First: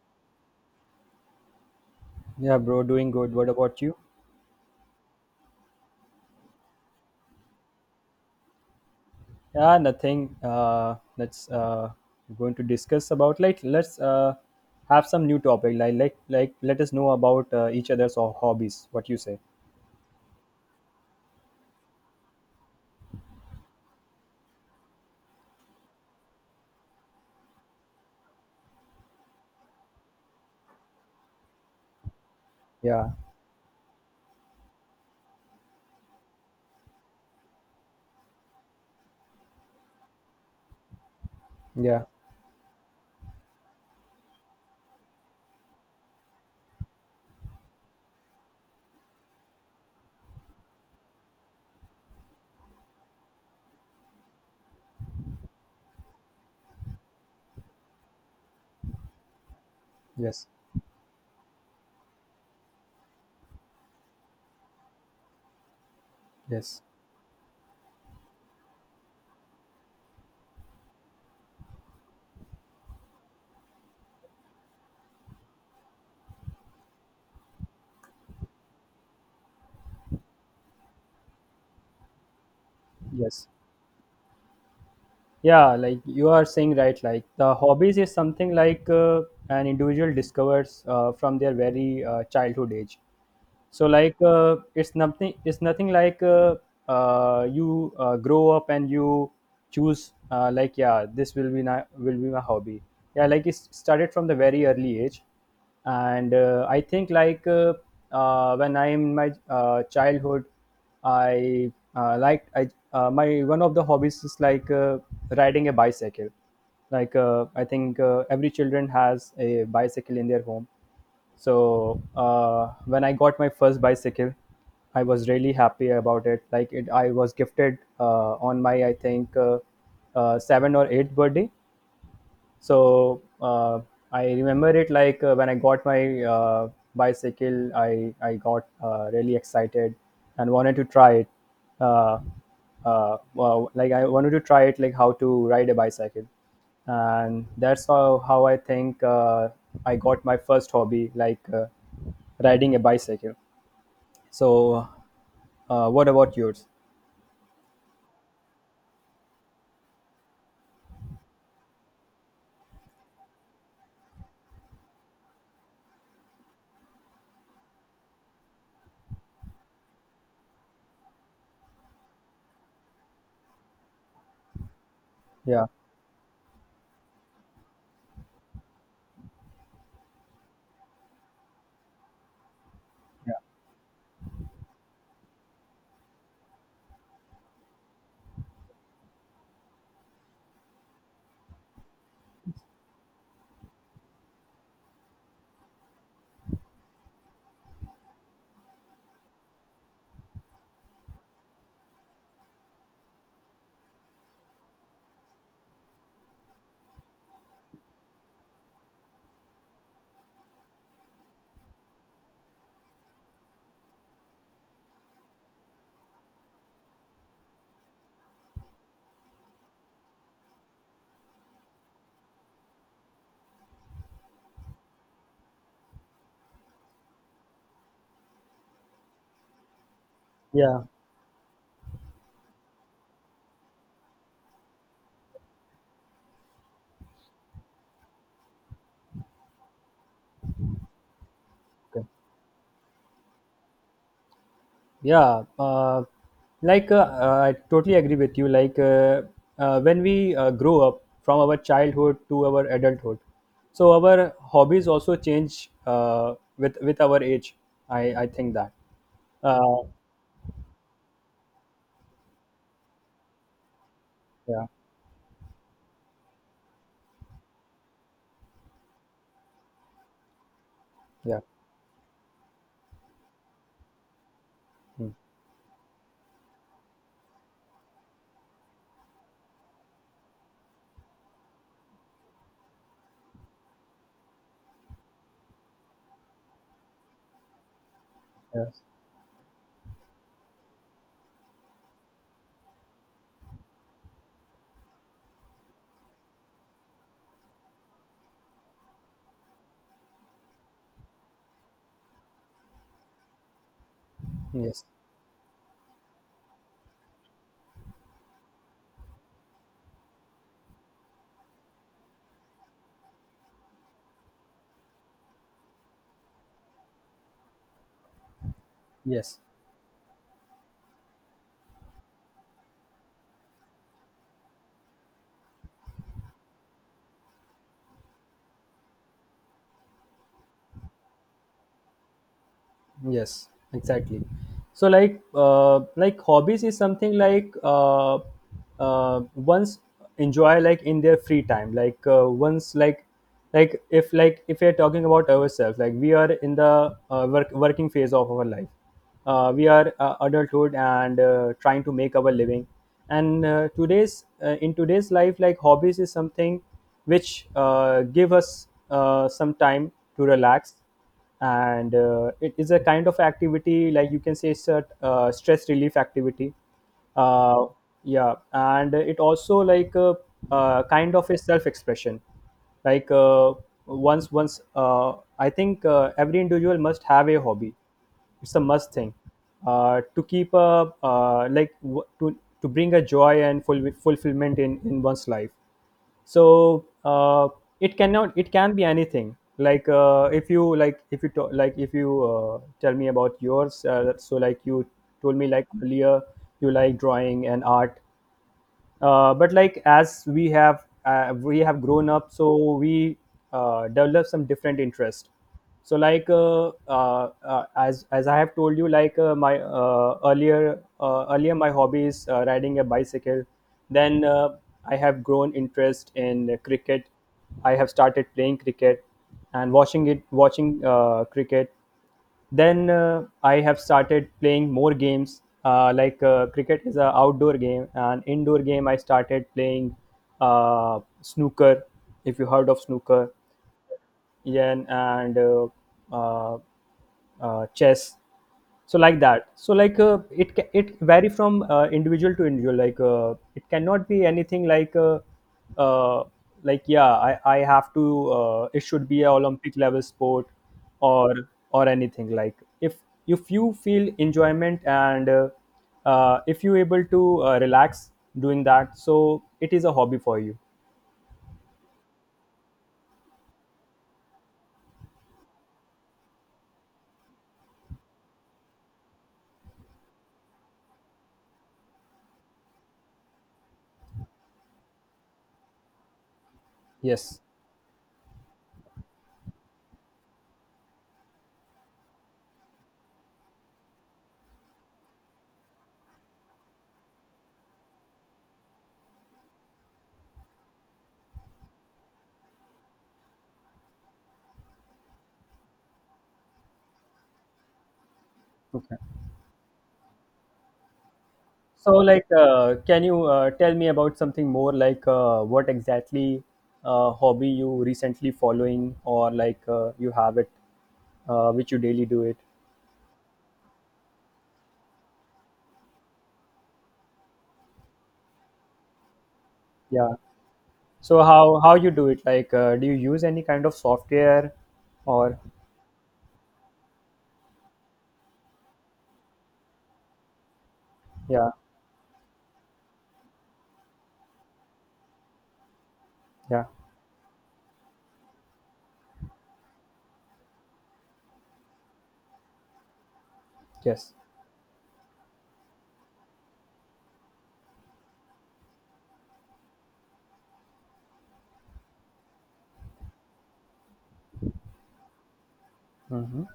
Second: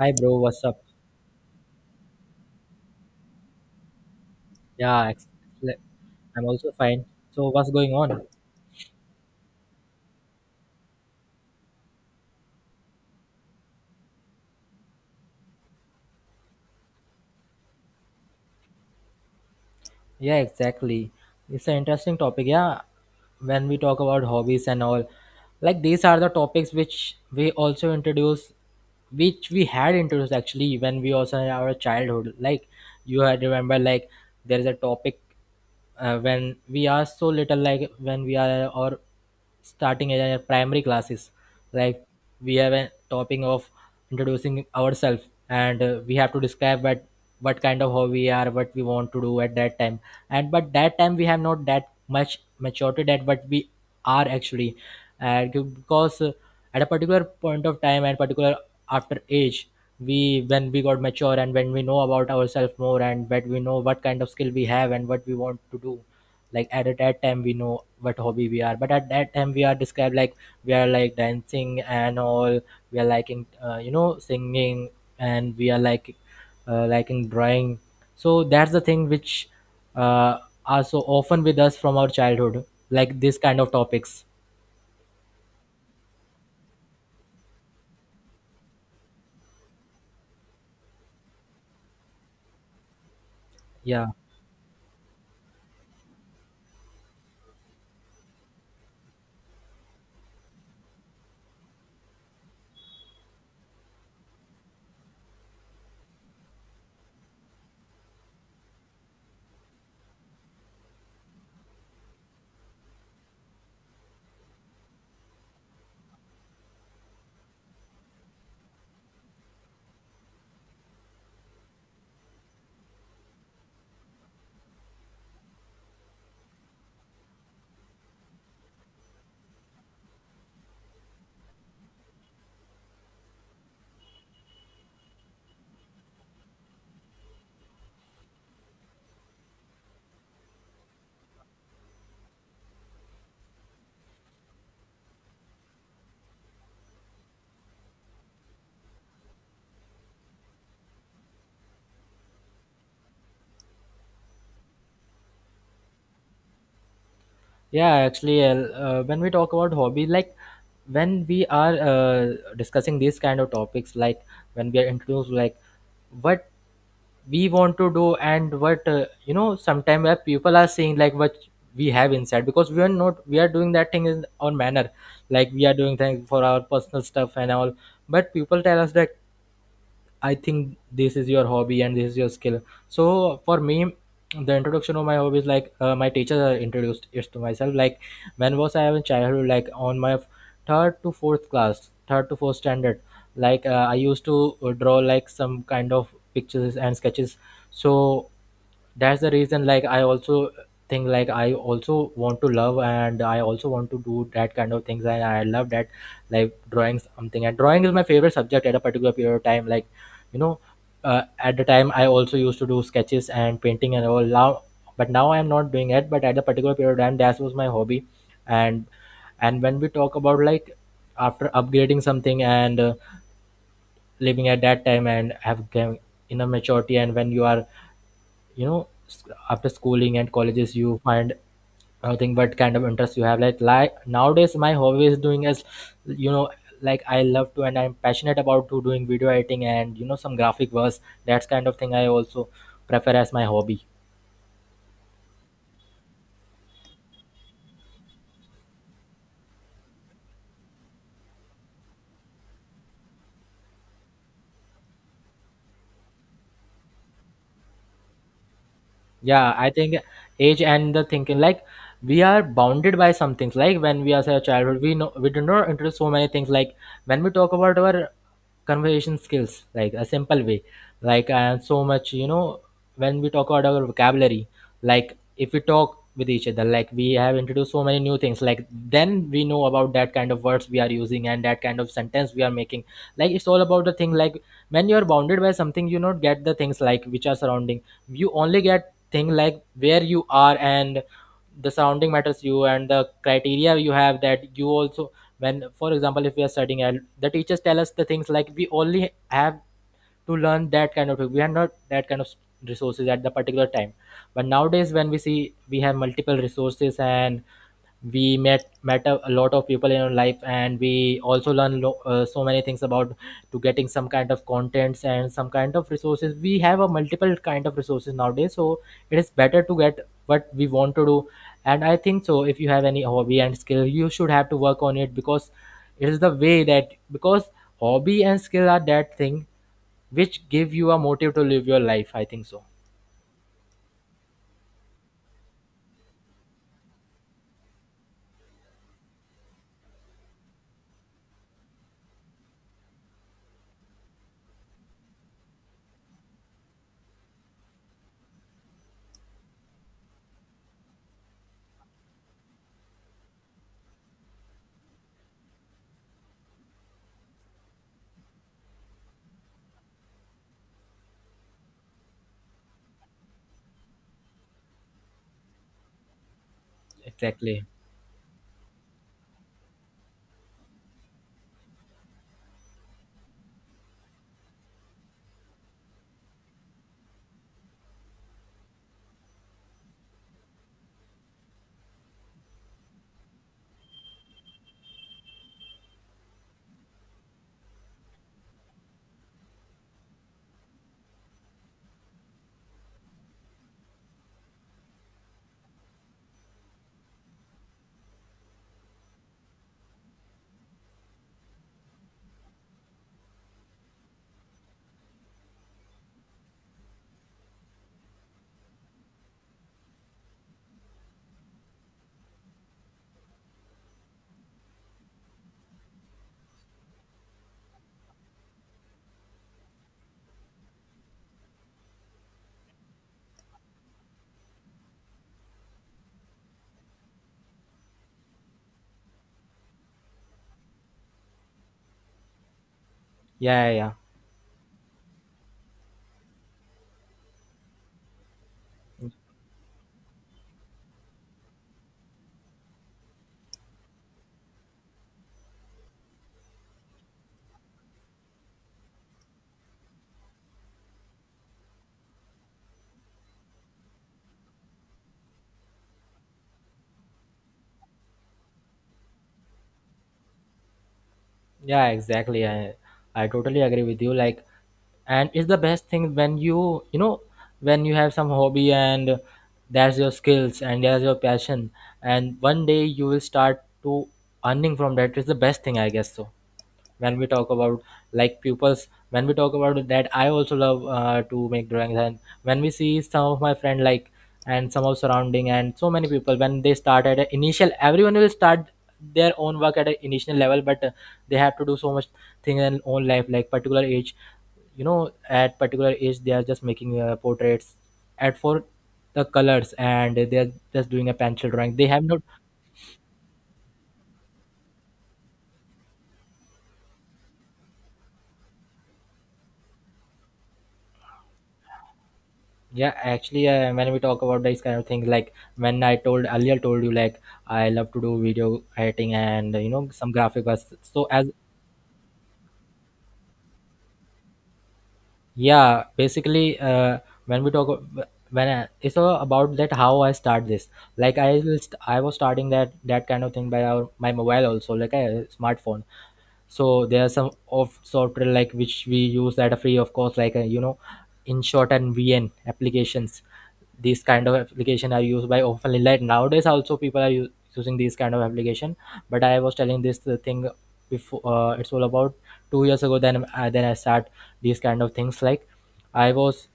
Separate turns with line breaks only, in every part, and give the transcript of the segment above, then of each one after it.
Hi, bro. What's up?
Yeah, bro, doing good. What about you?
Yeah, le- I'm also fine. So, what's going on?
Yeah, nothing. Let's going to discuss about like let's have some new topic. Like let us know about each other's hobbies. What you say?
Yeah, exactly. It's an interesting topic. Yeah, when we talk about hobbies and all, like these are the topics which we also introduce, which we had introduced actually when we also in our childhood. Like
Yeah,
you had remember, like there is a topic. When we are so little like when we are or starting in our primary classes
yeah,
like we have a topic of introducing ourselves and we have to describe what kind of hobby we are what we want to do at that time and but that time we have not that much maturity that what we are actually and because at a particular point of time and particular after age we
yes,
when we got mature and when we know about ourselves more and when we know what kind of skill we have and what we want to do like
yes,
at that time we know what hobby we are but at that time we are described like we are like dancing and all we are liking you know singing and we are like liking drawing so that's the thing which uh, are so often with us from our childhood like this
yes.
kind of topics.
Yeah, like you are saying right. Like the hobbies is something like an individual discovers from their very childhood age. So
Yeah.
like it's nothing like you grow up and you choose like yeah this will be my hobby. Yeah, like it started from the very early age, and I think when I am in my childhood, I like I my one of the hobbies is like riding a bicycle. Like I think every children has a bicycle in their home. So when I got my first bicycle, I was really happy about it, like it I was gifted on my I think 7 or 8th birthday. So I remember it like when I got my bicycle, I got really excited and wanted to try it. uh, well, like I wanted to try it like how to ride a bicycle, and that's how I think I got my first hobby like riding a bicycle. So what about yours?
Yeah, actually, when we talk about hobby, like when we are discussing these kind of topics, like when we are introduced, like what we want to do and what sometimes people are seeing like what we have inside because we are not we are doing that thing in our manner, like we
Yeah,
are doing things for our personal stuff and all. But people tell us that I think this is your hobby and this is your skill. So
yeah,
for me, the introduction of my hobby is like my teacher introduced it to myself. Like when was I in childhood? Like on my third to fourth class, third to fourth standard. Like I used to draw like some kind of pictures and sketches. So that's the reason like I also think like I also want to love and I also want to do that kind of things and I love that like drawing something and drawing is my favorite subject at a particular period of time like you know at the time I also used to do sketches and painting and all now but now I'm not doing it but at a particular period of time that was my hobby and when we talk about like after upgrading something and living at that time and have gain inner maturity and when you are you know s- after schooling and colleges you find nothing but kind of interest you have like nowadays my hobby is doing as you know like I love to and I'm passionate about to doing video editing and some graphic works. That's kind of thing
yeah.
I also prefer as my hobby.
Yeah, like uh, I totally agree with you. Like when we grow up from our childhood to our adulthood, so our hobbies also change with our age. I think that.
Yeah, I
Uh,
think age and the thinking like we are bounded by some things like when we are say a
yeah,
childhood we know we do not into so many things like when we talk about our conversation skills like a simple way like
yeah,
and so much you know when we talk about our vocabulary
mm,
like if we talk with each other like we have introduced so many new things like then we know about that kind of words we are using and that kind of sentence we are making like it's all about the thing like when you are bounded by something you not get the things like which are surrounding you only
yes,
get thing like where you are and the surrounding matters you and the criteria you have that you also when for example if we are studying and the teachers tell us the things like we only have to learn that kind of thing, we are not that kind of resources at the particular time but
yes,
nowadays when we see we have multiple resources and we met a lot of people in our life and we also learn so many things about to getting some kind of contents and some kind of resources we have a multiple kind of resources nowadays so it is
yes.
better to get what we want to do and I think so if you have any hobby and skill you should have to work on it because it is the way that because hobby and skill are that thing which give you a motive to live your life, I think so.
Yes, exactly. So like hobbies is something like once enjoy like in their free time, like once like if we are talking about ourselves, like we are in the work, working phase of our life. We are adulthood and trying to make our living. And today's in today's life, like hobbies is something which give us some time to relax. And it is a kind of activity, like you can say it's a stress relief activity.
Exactly.
uh, yeah, and it also like a, kind of a self expression. Like once I think every individual must have a hobby. It's a must thing to keep a like to bring a joy and full fulfillment in one's life. So it cannot it can be anything like if you like if you to, like if you tell me about yours so like you told me like earlier you like drawing and art. But like as we have grown up, so we develop some different interest. So like as I have told you, like my earlier my hobby is riding a bicycle. Then I have grown interest in cricket, I have started playing cricket and watching it watching cricket. Then I have started playing more games like cricket is an outdoor game, and indoor game I started playing snooker. If you heard of snooker?
Yeah, yeah, yeah.
Yen and uh, chess. So like that, so like it it vary from individual to individual. Like it cannot be anything uh, like yeah I have to it should be a olympic level sport, or or anything like if if you feel enjoyment and if you able to relax doing that, so it is a hobby for you.
Yeah, exactly. I totally agree with you. Like, and it's the best thing when when you have some hobby and there's your skills and there's your passion, and one day you will start to earning from that. It's the best thing, I guess, so when we
Yes.
talk about like pupils when we talk about that I also love to make drawings and when we see some of my friend like and some of surrounding and so many people when they start at a initial everyone will start their own work at an initial level but they have to do so much thing in own life like particular age you know at particular age they are just making portraits at for the colors and they are just doing a pencil drawing they
So,
have no.
like, can you tell me about something more, like what exactly hobby you recently following, or like you have it, which you daily do it?
Yeah, actually, when we talk about this kind of things, like when I told earlier, told you like I love to do video editing and some
Yeah.
graphic arts. So
So
as
how you do it? Like, do you use any kind of software, or
yeah, basically, when we talk ab- when I, it's all about that how I start this. Like
yeah,
I was starting that kind of thing by our my mobile also, like a smartphone.
yeah,
So there are some of software like which we use at a free of course, like in short and vn applications. These
yes.
kind of application are used by often like nowadays also people are using these kind of application but I was telling this thing before it's all about 2 years ago then I start these kind of things like I
Mm-hmm.
was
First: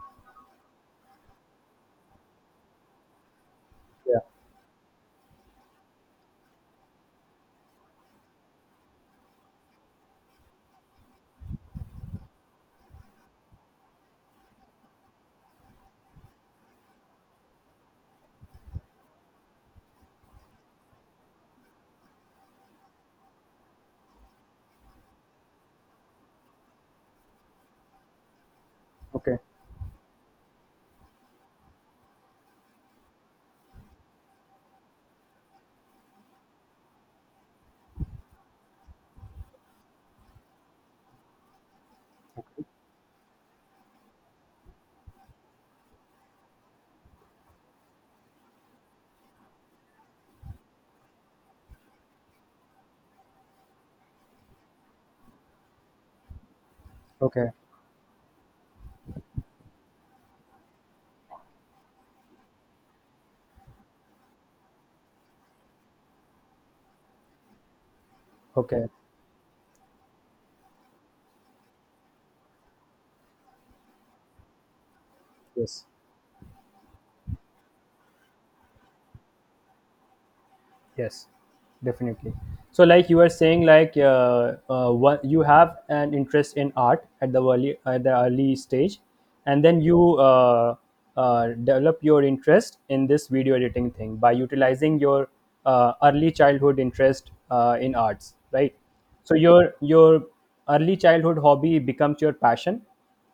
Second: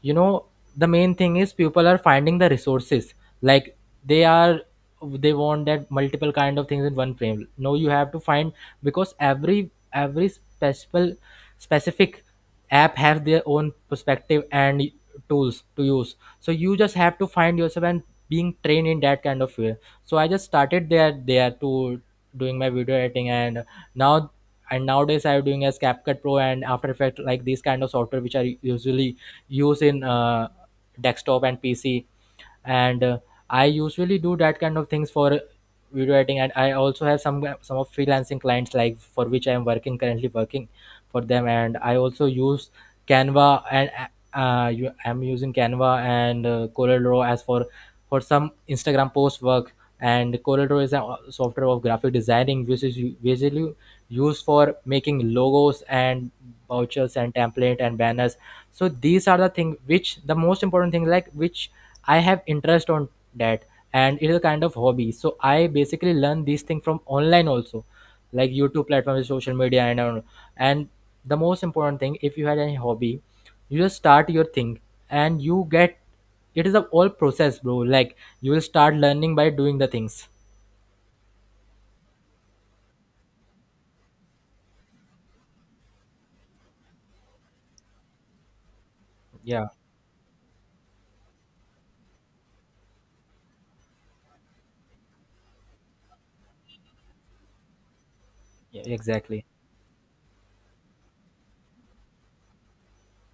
you know the main thing is people are finding the resources like
Yeah.
they are they want that multiple kind of things in one frame no you have to find because every special specific app have their own perspective and tools to use so you just have to find yourself and being trained in that kind of way so I just started there there to doing my video editing now and nowadays I'm doing as CapCut Pro and After Effects, like these kind of software which are usually
Okay.
used in desktop and PC and I usually do that kind of things for video editing and I also have some of freelancing clients like for which I am working currently working for them and I also use Canva and I'm using Canva and Draw as for some Instagram post work and Draw is a software of graphic designing which is basically used for making logos and vouchers and
Okay.
template and banners. So these are the thing which the most important thing like which I have interest on that and it is a kind of hobby. So I basically learn these things from online also, like YouTube
Okay.
platforms, social media, and all. And the most important thing, if you had any hobby, you just start your thing, and you
Yes.
get. It is a whole process, bro. Like you will start learning by doing the things.
Yes, definitely. So, like you were saying, like what you have an interest in art at the early stage, and
Yeah,
then you develop your interest in this video editing thing by utilizing your early childhood interest in arts, right?
yeah,
So
exactly.
your early childhood hobby becomes your passion,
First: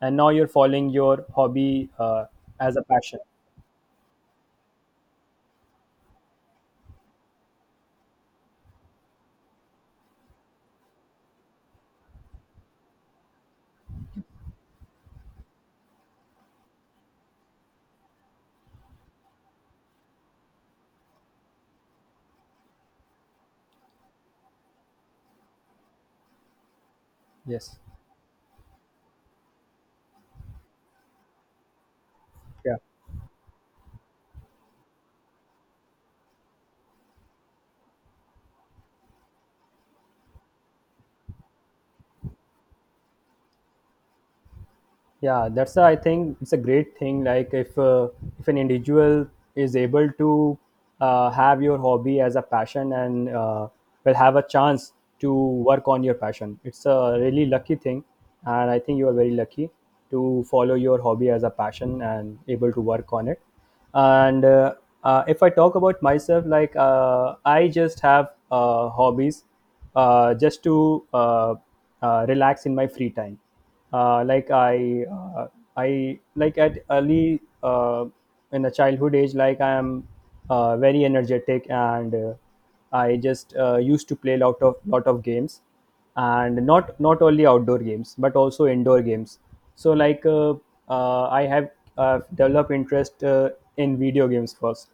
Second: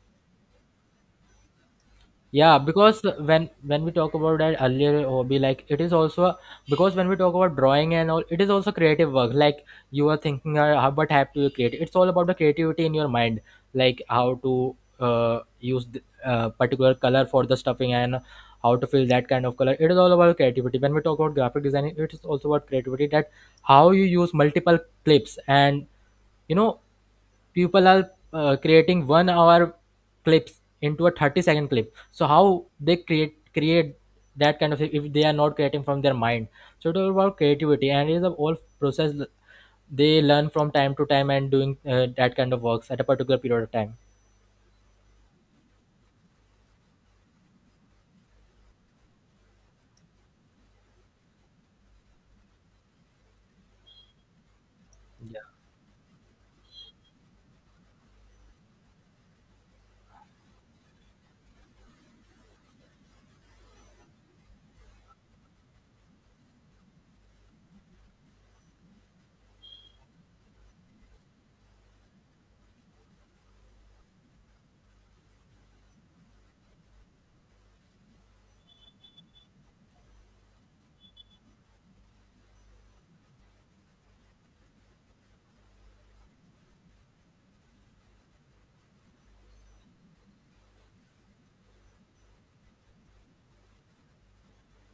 and now you're following your hobby
Yeah,
as a
because
passion.
when we talk about that earlier hobby like it is also because when we talk about drawing and all it is also creative work like you are thinking what have to you create it's all about the creativity in your mind like how to use particular color for the stuffing and how to fill that kind of color it is all about creativity when we talk about graphic designing it is also about creativity that how you use multiple clips and you know
Yes.
people are creating 1 hour clips into a 30-second clip so how
Yeah.
they create that kind of thing if they are not creating from their mind so it is about creativity and it is a whole process they learn from time to time and doing that kind of works at a particular period of time.
Yeah, that's a, I think it's a great thing, like if an individual is able to have your hobby as a passion and will have a chance to work on your passion, it's a really lucky thing. And I think you are very lucky to follow your hobby as a passion and able to work on it. And if I talk about myself, like I just have hobbies just to relax in my free time. Like I like at early in a childhood age, like I am very energetic and I just used to play lot of games, and not not only outdoor games but also indoor games. So like I have developed interest in video games first.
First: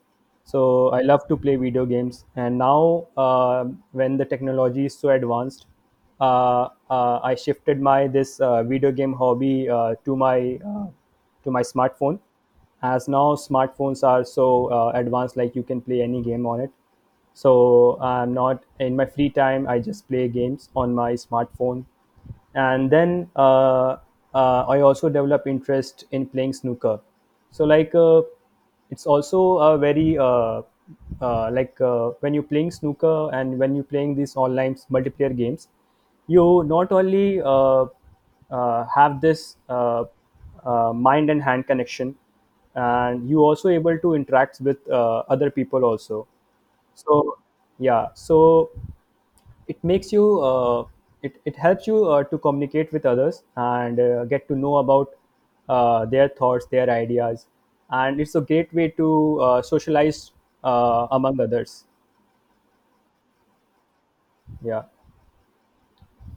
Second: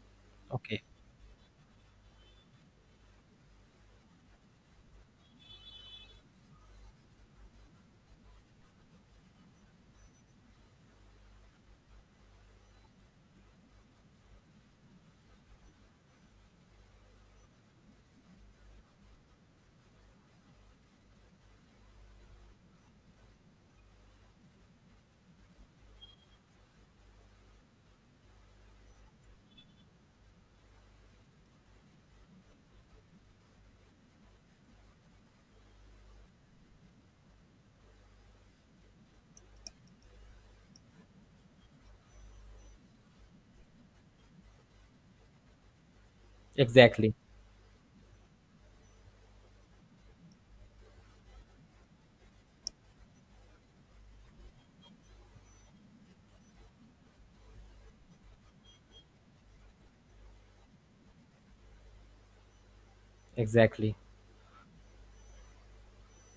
Okay.
So I love to play video games, and now when the technology is so advanced, uh, I shifted my this video game hobby uh, to my smartphone, as now smartphones are so advanced, like you can play any game on it. So I'm not in my free time I just play games on my smartphone. And then I also develop interest in playing snooker. So like it's also a very like when you're playing snooker and when you're playing these online multiplayer games, you not only have this mind and hand connection, and you also able to interact with other people also.
Exactly.
So yeah, so it makes you it, it helps you to communicate with others and get to know about their thoughts their ideas. And it's a great way to socialize among others.
Exactly.
Yeah.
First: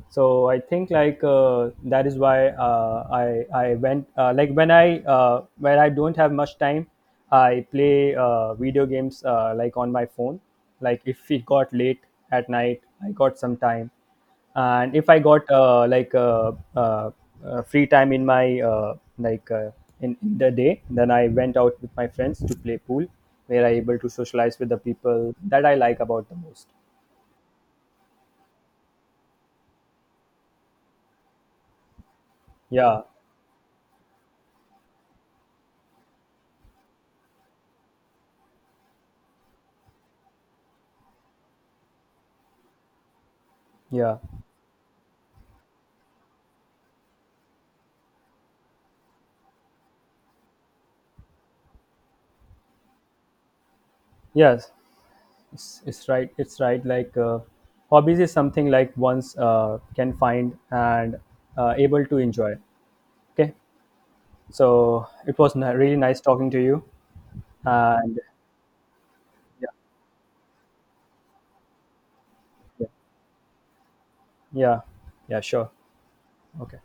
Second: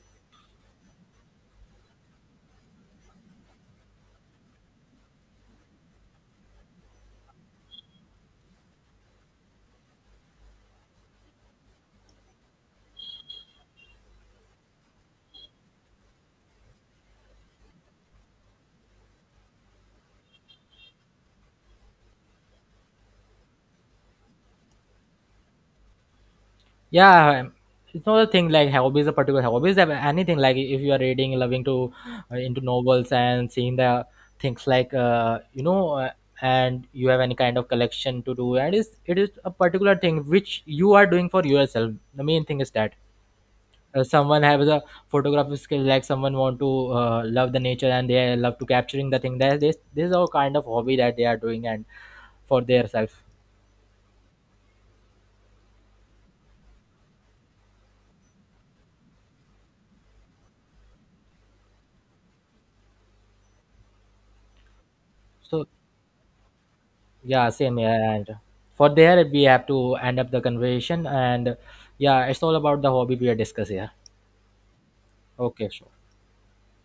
So I think like that is why I went like when I when I don't have much time, I play video games like on my phone. Like if it got late at night I got some time, and if I got free time in my in the day, then I went out with my friends to play pool, where I able to socialize with the people that I like about the most.
Yeah, it's not a thing like hobbies a particular hobbies have anything like if you are reading loving to into
Yeah.
novels and seeing the things like and you have any kind of collection to do and is it is a particular thing which you are doing for yourself the main thing is that
Yeah.
someone have the photography skill like someone want to love the nature and they love to capturing the thing that this is all kind of hobby that they are doing and for their self.
Yes, it's right it's right, like hobbies is something like one's can find and able to enjoy. Okay. So it was
So
really nice talking to you,
yeah, same here.
and
And for there, we have
yeah,
to end up the conversation. And yeah, it's all about
yeah,
the hobby we are discussing here.
yeah, yeah
Okay,
sure.
sure.
Okay.